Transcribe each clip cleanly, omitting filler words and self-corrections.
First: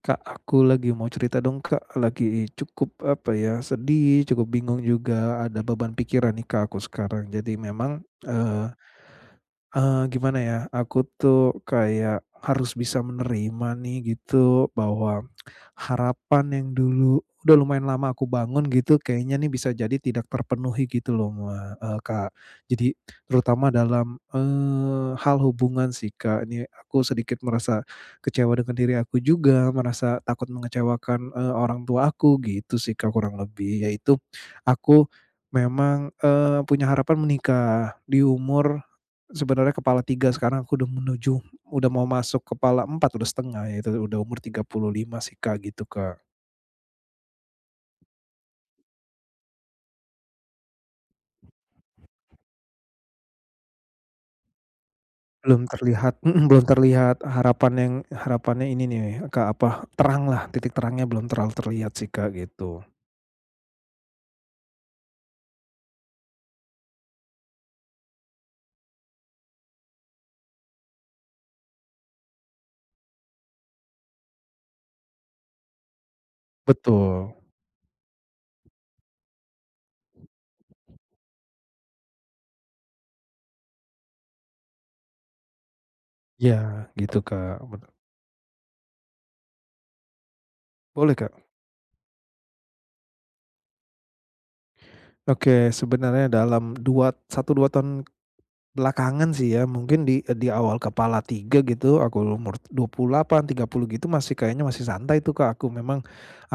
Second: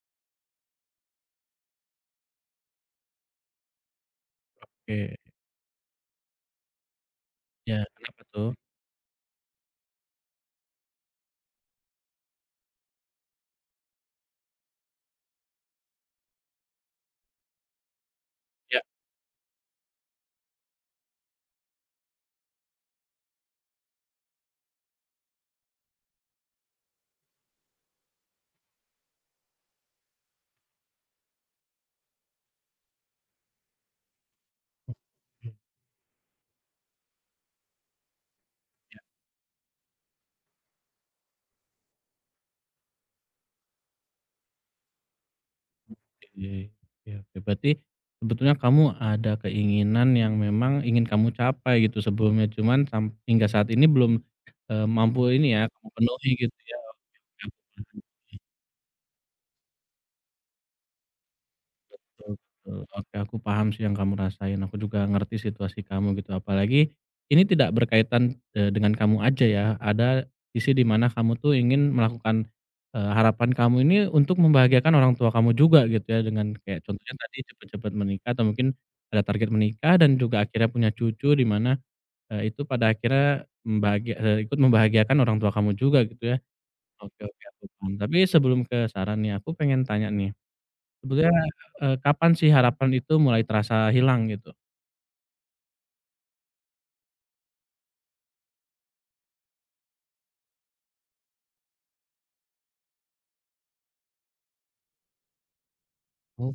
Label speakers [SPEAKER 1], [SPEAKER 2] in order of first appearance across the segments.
[SPEAKER 1] Kak, aku lagi mau cerita dong, Kak, lagi cukup apa ya, sedih, cukup bingung
[SPEAKER 2] Oke,
[SPEAKER 1] juga, ada beban pikiran nih, Kak, aku sekarang. Jadi
[SPEAKER 2] ya
[SPEAKER 1] memang,
[SPEAKER 2] kenapa tuh?
[SPEAKER 1] eee eee, gimana ya, aku tuh kayak harus bisa menerima nih gitu bahwa harapan yang dulu udah lumayan lama aku bangun
[SPEAKER 2] Ya.
[SPEAKER 1] gitu kayaknya nih bisa jadi tidak terpenuhi gitu loh, Kak. Jadi terutama dalam, hal hubungan sih, Kak, ini aku sedikit merasa kecewa dengan diri aku juga, merasa takut mengecewakan, orang tua aku gitu sih, Kak, kurang lebih. Yaitu aku memang, punya harapan menikah di umur, sebenarnya kepala 3 sekarang aku udah udah mau masuk kepala empat, udah setengah ya, itu udah umur 35 sih, Kak, gitu, Kak.
[SPEAKER 2] Oke, ya oke. Berarti sebetulnya kamu ada keinginan yang memang ingin kamu capai gitu sebelumnya, cuman hingga saat ini belum, mampu ini ya,
[SPEAKER 1] Belum
[SPEAKER 2] kamu
[SPEAKER 1] terlihat,
[SPEAKER 2] penuhi gitu
[SPEAKER 1] belum
[SPEAKER 2] ya.
[SPEAKER 1] terlihat harapan
[SPEAKER 2] Oke.
[SPEAKER 1] yang, harapannya ini nih, Kak, apa, terang lah titik terangnya belum terlalu terlihat sih, Kak,
[SPEAKER 2] Betul
[SPEAKER 1] gitu.
[SPEAKER 2] betul. Oke, aku paham sih yang kamu rasain. Aku juga ngerti situasi kamu gitu. Apalagi ini tidak berkaitan, dengan kamu aja ya. Ada sisi di mana kamu tuh ingin melakukan, harapan kamu ini untuk membahagiakan orang tua kamu juga gitu ya, dengan kayak contohnya
[SPEAKER 1] Betul.
[SPEAKER 2] tadi cepet-cepet menikah atau mungkin ada target menikah dan juga akhirnya punya cucu di mana, itu pada akhirnya ikut membahagiakan orang tua kamu juga gitu ya.
[SPEAKER 1] Iya, gitu,
[SPEAKER 2] Oke oke,
[SPEAKER 1] Kak,
[SPEAKER 2] aku
[SPEAKER 1] bener.
[SPEAKER 2] paham. Tapi sebelum ke saran nih, aku pengen tanya nih.
[SPEAKER 1] Boleh, Kak.
[SPEAKER 2] Sebetulnya, kapan sih harapan itu mulai terasa hilang gitu?
[SPEAKER 1] Oke, sebenarnya dalam satu 2 tahun belakangan sih ya, mungkin di awal kepala 3 gitu, aku umur 28, 30 gitu masih kayaknya masih santai tuh, Kak.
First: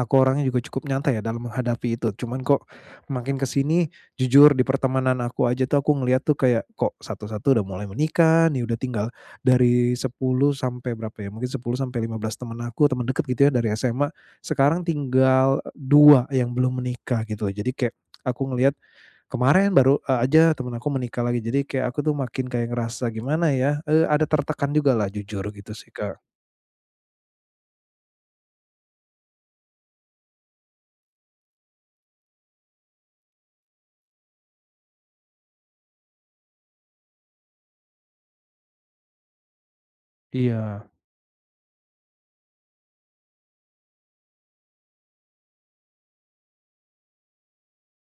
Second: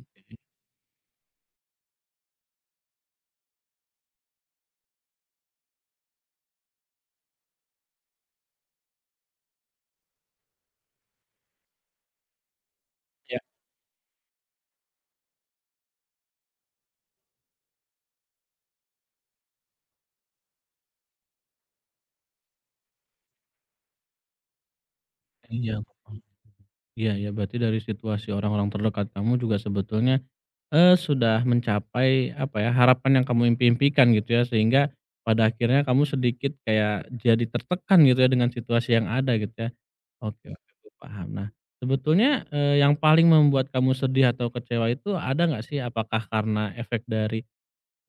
[SPEAKER 1] Aku orangnya juga cukup nyantai ya dalam menghadapi itu. Cuman kok makin ke sini, jujur di pertemanan aku aja tuh aku ngeliat tuh kayak kok satu-satu udah mulai menikah nih, udah tinggal dari 10 sampai berapa ya, mungkin 10 sampai 15 teman aku, teman deket
[SPEAKER 2] Iya
[SPEAKER 1] gitu ya dari SMA, sekarang tinggal 2 yang belum menikah gitu. Jadi kayak aku ngelihat, kemarin baru, aja temen aku menikah lagi, jadi kayak aku tuh makin kayak ngerasa gimana ya, ada tertekan juga lah jujur gitu
[SPEAKER 2] iya,
[SPEAKER 1] sih, Kak.
[SPEAKER 2] paham. Iya iya, berarti dari situasi orang-orang terdekat kamu juga sebetulnya, sudah mencapai apa ya, harapan yang kamu impi-impikan gitu ya, sehingga pada akhirnya kamu sedikit kayak jadi tertekan gitu ya dengan situasi yang ada gitu ya. Oke oke,
[SPEAKER 1] Iya,
[SPEAKER 2] aku paham. Nah, sebetulnya, yang paling membuat kamu sedih atau kecewa itu ada nggak sih? Apakah karena efek dari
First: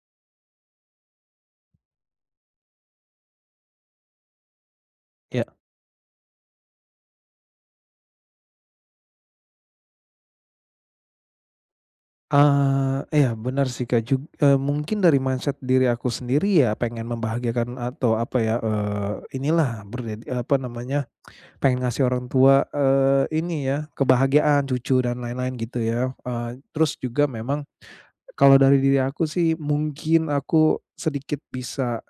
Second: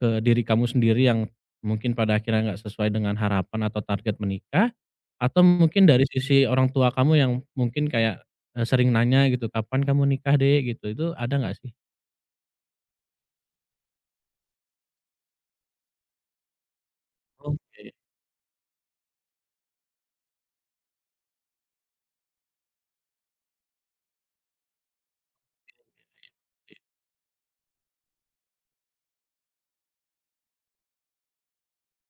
[SPEAKER 2] ke diri kamu sendiri yang mungkin pada akhirnya nggak sesuai dengan harapan atau target menikah, atau
[SPEAKER 1] iya,
[SPEAKER 2] mungkin dari sisi orang tua kamu yang mungkin kayak, sering nanya gitu, "Kapan kamu nikah, deh? Gitu, itu ada nggak sih?"
[SPEAKER 1] iya bener sih, Kak, mungkin dari mindset diri aku sendiri ya, pengen membahagiakan
[SPEAKER 2] Oke,
[SPEAKER 1] atau apa ya, inilah, apa namanya, pengen ngasih orang tua, ini ya, kebahagiaan, cucu dan lain-lain gitu ya, terus juga memang kalau dari diri aku sih mungkin aku sedikit bisa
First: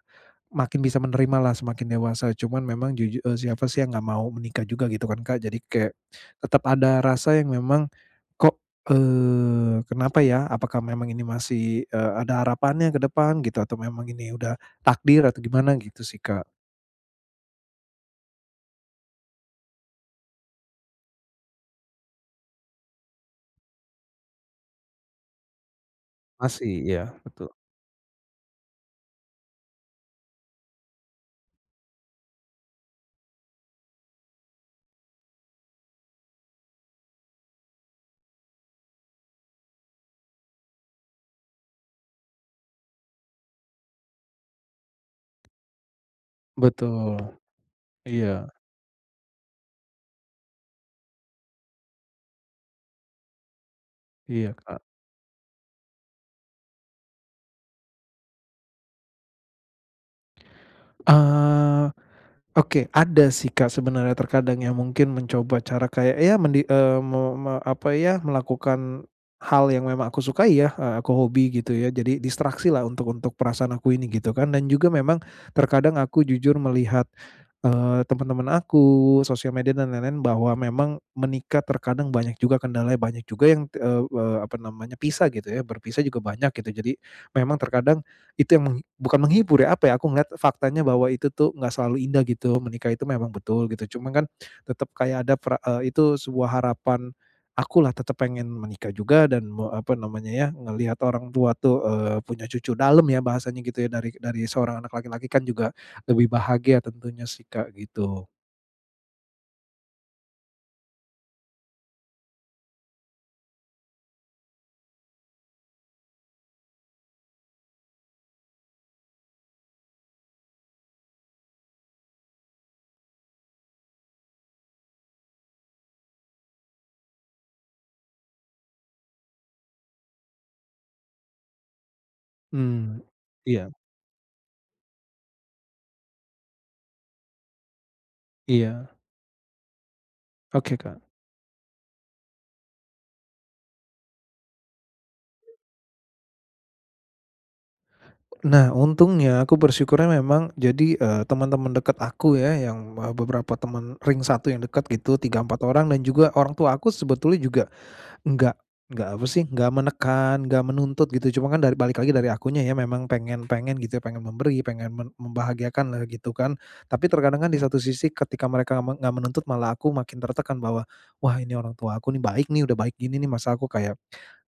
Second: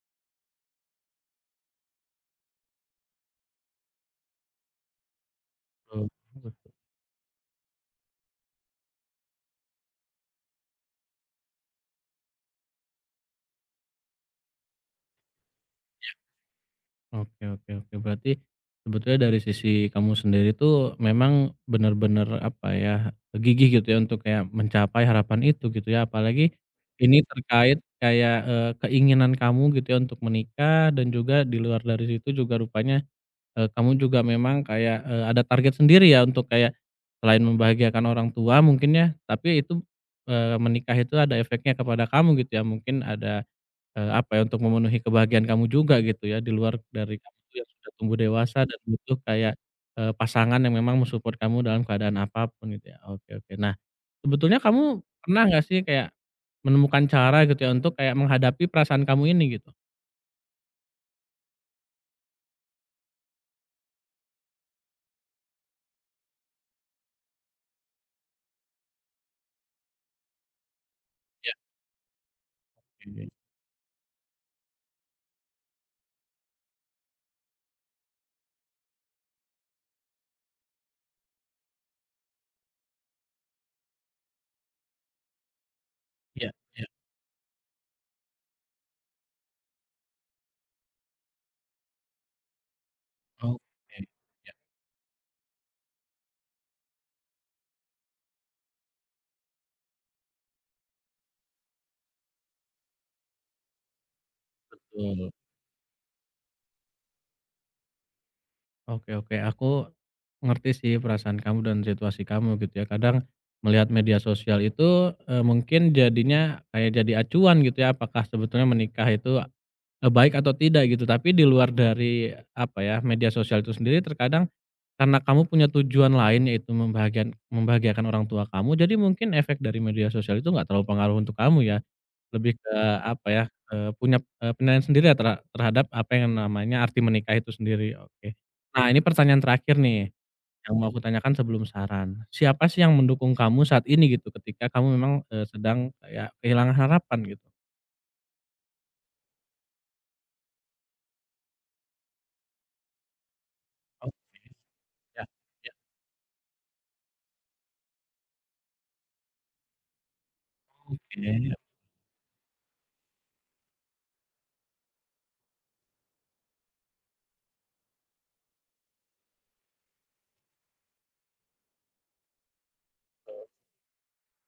[SPEAKER 1] makin bisa menerima lah semakin dewasa, cuman memang, siapa sih yang nggak mau menikah juga gitu kan, Kak. Jadi kayak
[SPEAKER 2] betul.
[SPEAKER 1] tetap ada rasa yang memang, "Kok, kenapa ya? Apakah memang ini masih, ada harapannya ke depan gitu atau memang ini udah takdir atau gimana?" Gitu sih, Kak.
[SPEAKER 2] Oke oke oke, berarti sebetulnya dari sisi kamu sendiri tuh memang benar-benar apa ya, gigih gitu ya untuk kayak mencapai harapan itu gitu ya, apalagi
[SPEAKER 1] Masih, iya,
[SPEAKER 2] ini
[SPEAKER 1] betul.
[SPEAKER 2] terkait kayak, keinginan kamu gitu ya untuk menikah dan juga di luar dari situ juga rupanya. Kamu juga memang kayak, ada target sendiri ya untuk kayak selain membahagiakan orang tua mungkin ya, tapi itu, menikah itu ada efeknya kepada kamu gitu ya. Mungkin ada, apa ya, untuk memenuhi kebahagiaan kamu juga gitu ya, di luar
[SPEAKER 1] Betul.
[SPEAKER 2] dari kamu yang sudah tumbuh
[SPEAKER 1] Iya,
[SPEAKER 2] dewasa dan butuh kayak, pasangan yang memang men-support kamu dalam keadaan apa pun gitu ya. Oke oke. Nah,
[SPEAKER 1] iya,
[SPEAKER 2] sebetulnya
[SPEAKER 1] Kak.
[SPEAKER 2] kamu pernah nggak sih kayak menemukan cara gitu ya untuk kayak menghadapi perasaan kamu ini gitu?
[SPEAKER 1] Eee Oke, ada sih, Kak, sebenarnya terkadang yang mungkin mencoba cara kayak ya, mendi eee, me me apa ya, melakukan hal yang memang aku sukai ya, aku hobi
[SPEAKER 2] Ya,
[SPEAKER 1] gitu ya. Jadi distraksi lah, untuk
[SPEAKER 2] oke.
[SPEAKER 1] untuk perasaan aku ini gitu kan dan juga memang terkadang aku jujur melihat, teman-teman aku, sosial media dan lain-lain, bahwa memang menikah terkadang banyak juga kendalanya, banyak juga yang, eee eee, apa namanya, pisah gitu ya, berpisah juga banyak
[SPEAKER 2] Iya
[SPEAKER 1] gitu.
[SPEAKER 2] iya.
[SPEAKER 1] Jadi memang terkadang itu yang, bukan menghibur ya, apa ya, aku ngelihat faktanya bahwa itu tuh nggak selalu indah gitu, menikah itu memang
[SPEAKER 2] Oke,
[SPEAKER 1] betul gitu. Cuma kan tetap kayak ada itu sebuah harapan akulah, tetap pengen menikah juga dan, apa namanya ya, ngelihat orang tua tuh, punya cucu dalem ya bahasanya gitu ya, dari seorang anak laki-laki
[SPEAKER 2] betul.
[SPEAKER 1] kan juga lebih bahagia tentunya sih, Kak, gitu.
[SPEAKER 2] Oke oke, aku ngerti sih perasaan kamu dan situasi kamu gitu ya. Kadang melihat media sosial itu, mungkin jadinya kayak jadi acuan gitu ya, apakah sebetulnya menikah itu, baik atau tidak gitu. Tapi di luar dari, apa ya, media sosial itu sendiri terkadang karena kamu punya tujuan lain yaitu membahagiakan orang tua kamu, jadi mungkin efek dari media sosial itu nggak terlalu pengaruh untuk kamu ya. Lebih ke
[SPEAKER 1] Mmm.
[SPEAKER 2] apa ya,
[SPEAKER 1] Iya,
[SPEAKER 2] punya, penilaian sendiri ya terhadap apa yang namanya arti menikah itu sendiri, oke.
[SPEAKER 1] iya.
[SPEAKER 2] Nah ini pertanyaan terakhir nih, yang
[SPEAKER 1] Oke,
[SPEAKER 2] mau aku
[SPEAKER 1] Kak.
[SPEAKER 2] tanyakan sebelum saran. Siapa sih yang mendukung kamu saat ini gitu ketika kamu memang, sedang kayak kehilangan harapan gitu?
[SPEAKER 1] Nah, untungnya aku bersyukurnya memang jadi, teman-teman dekat aku ya yang, beberapa teman
[SPEAKER 2] Oh,
[SPEAKER 1] ring satu yang dekat gitu,
[SPEAKER 2] ya,
[SPEAKER 1] tiga empat
[SPEAKER 2] ya,
[SPEAKER 1] orang dan juga orang tua aku sebetulnya juga Enggak enggak apa sih, enggak menekan, enggak menuntut gitu, cuma
[SPEAKER 2] oke.
[SPEAKER 1] kan, balik lagi dari akunya ya, memang pengen pengen gitu ya, pengen memberi, pengen membahagiakan lah gitu kan. Tapi terkadang kan di satu sisi ketika mereka nggak menuntut, malah aku makin tertekan bahwa, "Wah, ini orang tua aku nih baik nih, udah baik gini nih, masa aku kayak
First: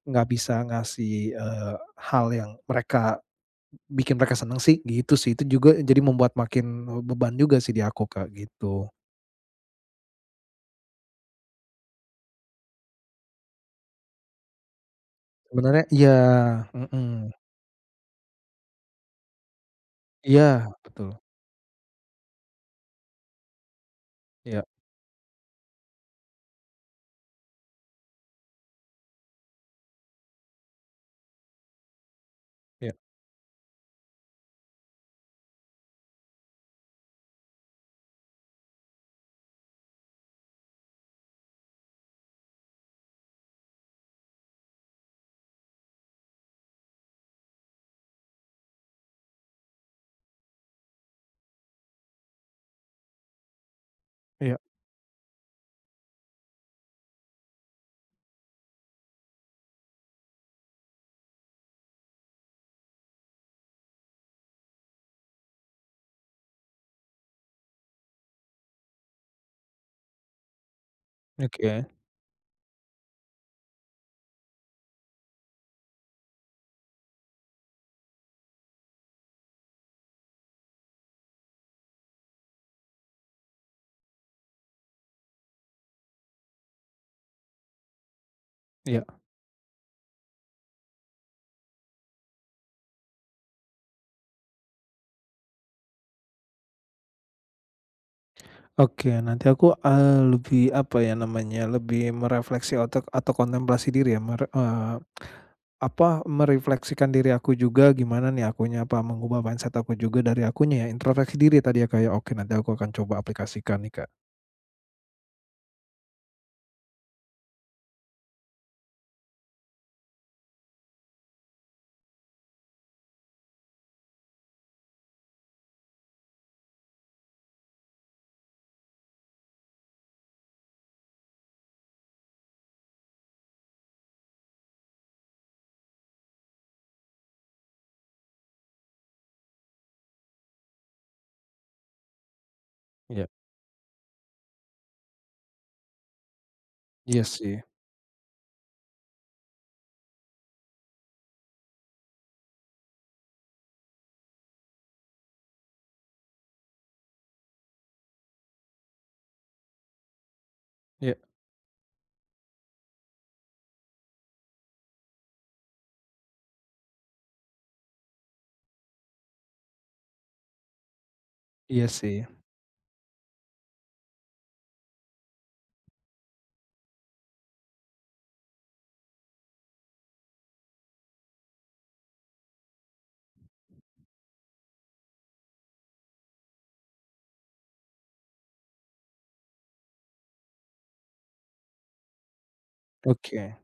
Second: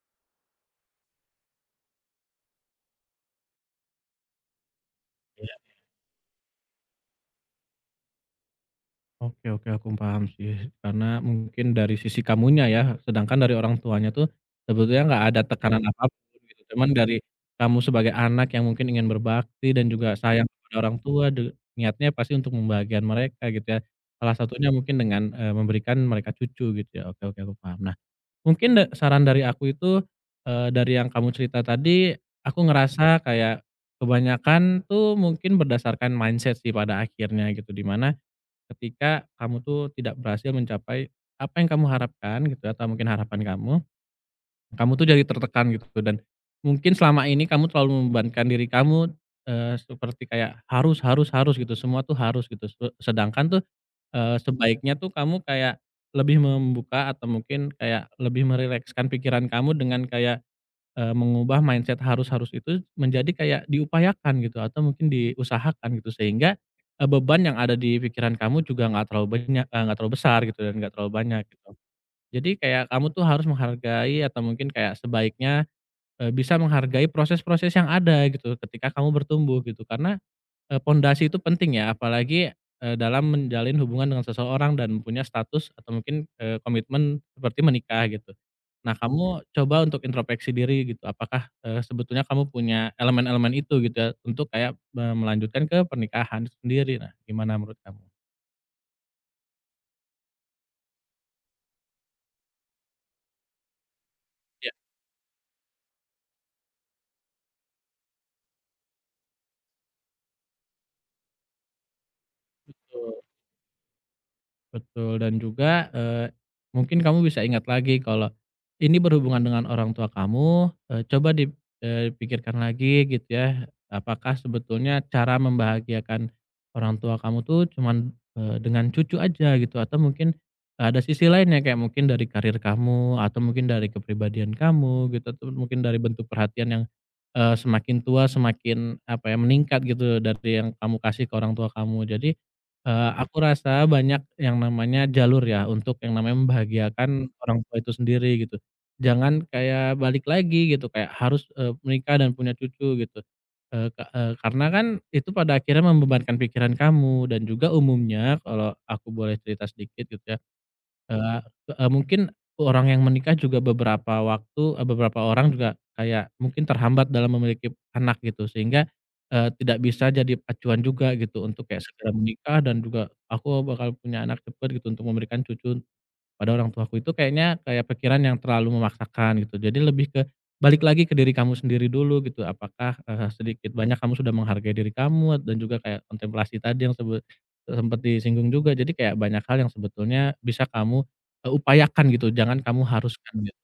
[SPEAKER 1] nggak bisa ngasih, hal yang mereka bikin mereka seneng sih?" Gitu sih, itu juga jadi membuat makin beban juga sih di aku, Kak, gitu.
[SPEAKER 2] Oke aku paham sih, karena mungkin dari sisi kamunya ya, sedangkan dari orang tuanya tuh sebetulnya nggak ada
[SPEAKER 1] Sebenarnya
[SPEAKER 2] tekanan
[SPEAKER 1] iya,
[SPEAKER 2] apapun gitu, cuman
[SPEAKER 1] mhm,
[SPEAKER 2] dari kamu sebagai anak yang mungkin ingin berbakti dan juga sayang
[SPEAKER 1] iya
[SPEAKER 2] kepada orang
[SPEAKER 1] betul,
[SPEAKER 2] tua niatnya pasti untuk membahagiakan mereka gitu ya, salah
[SPEAKER 1] iya,
[SPEAKER 2] satunya mungkin dengan, memberikan mereka cucu gitu ya, oke oke aku paham. Nah mungkin saran dari aku itu, dari yang kamu cerita tadi, aku
[SPEAKER 1] iya,
[SPEAKER 2] ngerasa kayak kebanyakan tuh mungkin berdasarkan mindset sih pada akhirnya gitu, di mana ketika kamu tuh tidak berhasil mencapai apa yang kamu harapkan gitu atau mungkin harapan kamu, kamu tuh jadi tertekan gitu dan mungkin selama ini kamu terlalu membebankan diri kamu, seperti kayak harus harus harus gitu, semua tuh harus gitu. Sedangkan tuh,
[SPEAKER 1] iya,
[SPEAKER 2] sebaiknya tuh kamu kayak lebih membuka atau mungkin kayak lebih merilekskan pikiran kamu dengan kayak mengubah mindset harus-harus itu menjadi kayak diupayakan gitu atau mungkin diusahakan gitu sehingga, beban yang ada di pikiran kamu juga nggak terlalu banyak nggak terlalu besar gitu dan nggak terlalu banyak gitu.
[SPEAKER 1] oke.
[SPEAKER 2] Jadi kayak kamu tuh harus menghargai atau mungkin kayak sebaiknya, bisa menghargai proses-proses yang ada gitu ketika kamu bertumbuh gitu karena, pondasi itu penting ya, apalagi, dalam menjalin hubungan dengan seseorang dan punya status atau mungkin, komitmen seperti menikah gitu. Nah,
[SPEAKER 1] Iya,
[SPEAKER 2] kamu coba untuk introspeksi diri gitu, apakah, sebetulnya kamu punya elemen-elemen itu gitu ya, untuk kayak, melanjutkan ke pernikahan itu sendiri. Nah, gimana menurut kamu?
[SPEAKER 1] oke. Nanti aku, lebih apa ya namanya, lebih merefleksi otak atau kontemplasi diri ya,
[SPEAKER 2] Ya,
[SPEAKER 1] apa, merefleksikan diri aku juga, gimana nih akunya, apa, mengubah mindset aku juga dari akunya ya, introspeksi diri tadi ya, kayak, oke, nanti aku akan coba
[SPEAKER 2] betul.
[SPEAKER 1] aplikasikan nih, Kak.
[SPEAKER 2] Betul dan juga, mungkin kamu bisa ingat lagi kalau ini berhubungan dengan orang tua kamu, coba dipikirkan lagi gitu ya, apakah sebetulnya cara membahagiakan orang tua kamu tuh cuman, dengan cucu aja gitu atau mungkin ada sisi lainnya kayak mungkin dari karir kamu atau mungkin dari kepribadian kamu gitu atau mungkin dari bentuk perhatian yang, semakin tua semakin apa ya, meningkat gitu dari yang kamu kasih ke orang tua kamu. Jadi
[SPEAKER 1] Iya.
[SPEAKER 2] aku rasa banyak yang namanya jalur ya, untuk yang namanya
[SPEAKER 1] Iya
[SPEAKER 2] membahagiakan
[SPEAKER 1] sih,
[SPEAKER 2] orang tua itu sendiri gitu. Jangan kayak balik lagi gitu, kayak harus, menikah dan punya cucu gitu. Karena kan itu pada akhirnya membebankan pikiran kamu dan juga umumnya kalau aku boleh cerita sedikit gitu ya.
[SPEAKER 1] iya,
[SPEAKER 2] Eee eee, mungkin orang yang menikah juga beberapa orang juga kayak mungkin terhambat dalam memiliki anak gitu sehingga, tidak bisa jadi pacuan juga gitu untuk kayak
[SPEAKER 1] iya
[SPEAKER 2] segera
[SPEAKER 1] sih.
[SPEAKER 2] menikah dan juga, "Aku bakal punya anak cepet," gitu untuk memberikan cucu pada orang tuaku itu kayaknya kayak pikiran yang terlalu memaksakan gitu. Jadi lebih ke balik lagi ke diri kamu sendiri dulu gitu. Apakah, sedikit banyak kamu sudah menghargai diri kamu dan juga kayak kontemplasi tadi yang sempat disinggung juga. Jadi kayak banyak hal yang sebetulnya bisa kamu, upayakan gitu, jangan kamu haruskan
[SPEAKER 1] Oke.
[SPEAKER 2] gitu.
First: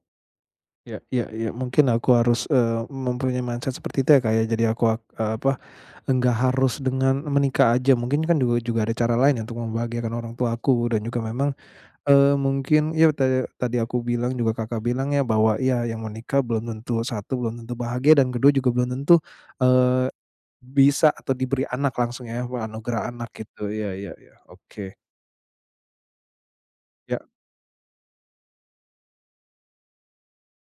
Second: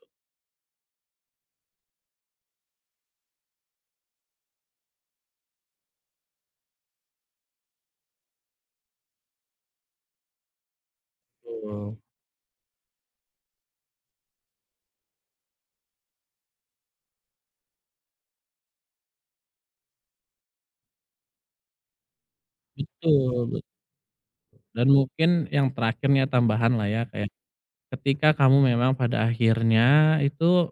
[SPEAKER 1] Ya, ya, ya, mungkin aku harus, mempunyai mindset seperti itu ya, kayak, jadi aku, enggak harus dengan menikah aja, mungkin kan juga, ada cara lain ya untuk membahagiakan orang tua aku dan juga memang,
[SPEAKER 2] Betul.
[SPEAKER 1] Mungkin ya, tadi tadi aku bilang juga Kakak bilang ya, bahwa ya, yang menikah belum tentu, satu, belum tentu bahagia, dan kedua juga belum tentu, eee, bisa atau diberi anak langsung, ya, anugerah anak
[SPEAKER 2] Betul bet
[SPEAKER 1] gitu ya, ya, ya,
[SPEAKER 2] dan
[SPEAKER 1] oke,
[SPEAKER 2] mungkin yang terakhirnya tambahan lah ya,
[SPEAKER 1] ya,
[SPEAKER 2] kayak ketika kamu memang pada akhirnya itu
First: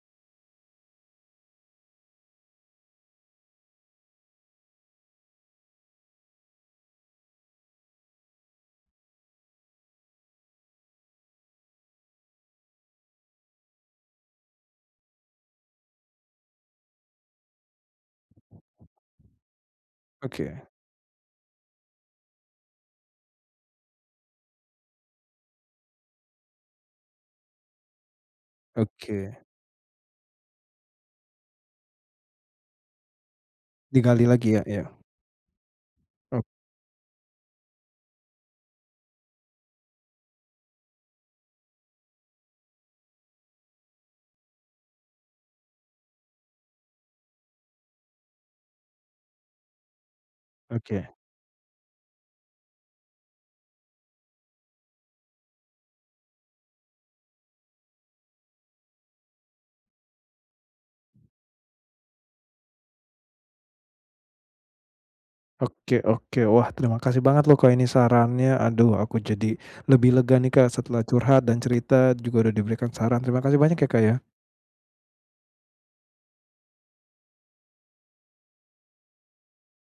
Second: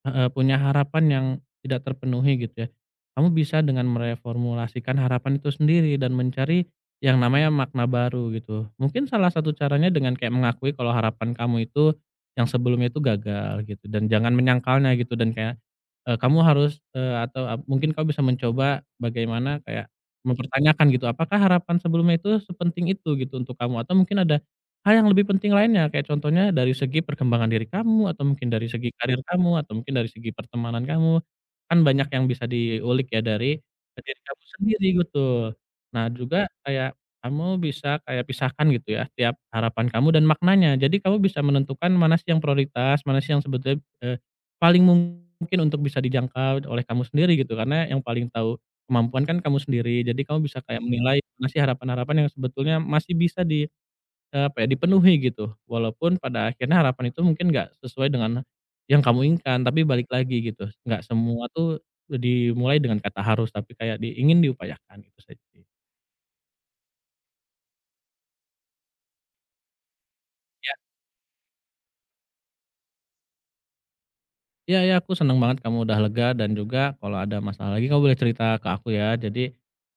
[SPEAKER 2] heeh, punya harapan yang tidak terpenuhi gitu ya. Kamu bisa dengan mereformulasikan harapan itu sendiri dan mencari yang namanya makna baru gitu. Mungkin salah satu caranya dengan kayak mengakui kalau harapan kamu itu yang sebelumnya itu gagal gitu dan jangan menyangkalnya gitu dan kayak kamu harus, eee, atau ap mungkin kamu bisa mencoba bagaimana kayak
[SPEAKER 1] oke,
[SPEAKER 2] mempertanyakan gitu, apakah harapan sebelumnya itu sepenting itu gitu untuk kamu? Atau mungkin ada hal yang lebih penting lainnya, kayak contohnya dari segi perkembangan diri kamu, atau mungkin dari segi karir
[SPEAKER 1] oke,
[SPEAKER 2] kamu, atau mungkin dari segi pertemanan kamu. Kan banyak yang bisa diulik ya dari diri
[SPEAKER 1] digali
[SPEAKER 2] kamu
[SPEAKER 1] lagi ya, ya,
[SPEAKER 2] sendiri gitu. Nah juga
[SPEAKER 1] ok,
[SPEAKER 2] kayak kamu bisa kayak pisahkan gitu ya tiap harapan kamu dan maknanya. Jadi kamu bisa menentukan mana sih yang prioritas, mana sih yang sebetulnya, paling mungkin untuk bisa dijangkau oleh kamu sendiri gitu, karena yang paling tahu kemampuan kan kamu sendiri. Jadi kamu bisa kayak
[SPEAKER 1] oke,
[SPEAKER 2] menilai mana sih harapan-harapan yang sebetulnya masih bisa apa ya, dipenuhi gitu. Walaupun pada akhirnya harapan itu mungkin nggak sesuai dengan yang kamu inginkan, tapi balik lagi gitu, nggak semua tuh dimulai dengan kata harus, tapi kayak diupayakan, itu saja.
[SPEAKER 1] oke, oke, wah, terima kasih banget loh, Kak, ini sarannya, aduh, aku jadi lebih lega nih, Kak, setelah curhat dan cerita juga udah diberikan saran, terima kasih banyak ya, Kak, ya,
[SPEAKER 2] Iya ya, aku seneng banget kamu udah lega dan juga kalau ada masalah lagi kamu boleh cerita ke aku ya. Jadi,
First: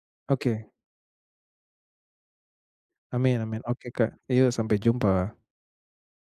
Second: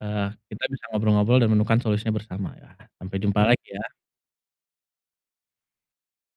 [SPEAKER 2] eee, kita
[SPEAKER 1] oke,
[SPEAKER 2] bisa ngobrol-ngobrol dan menemukan solusinya bersama ya. Sampai
[SPEAKER 1] amin,
[SPEAKER 2] jumpa
[SPEAKER 1] amin,
[SPEAKER 2] lagi
[SPEAKER 1] oke,
[SPEAKER 2] ya.
[SPEAKER 1] Kak, yuk, sampai jumpa.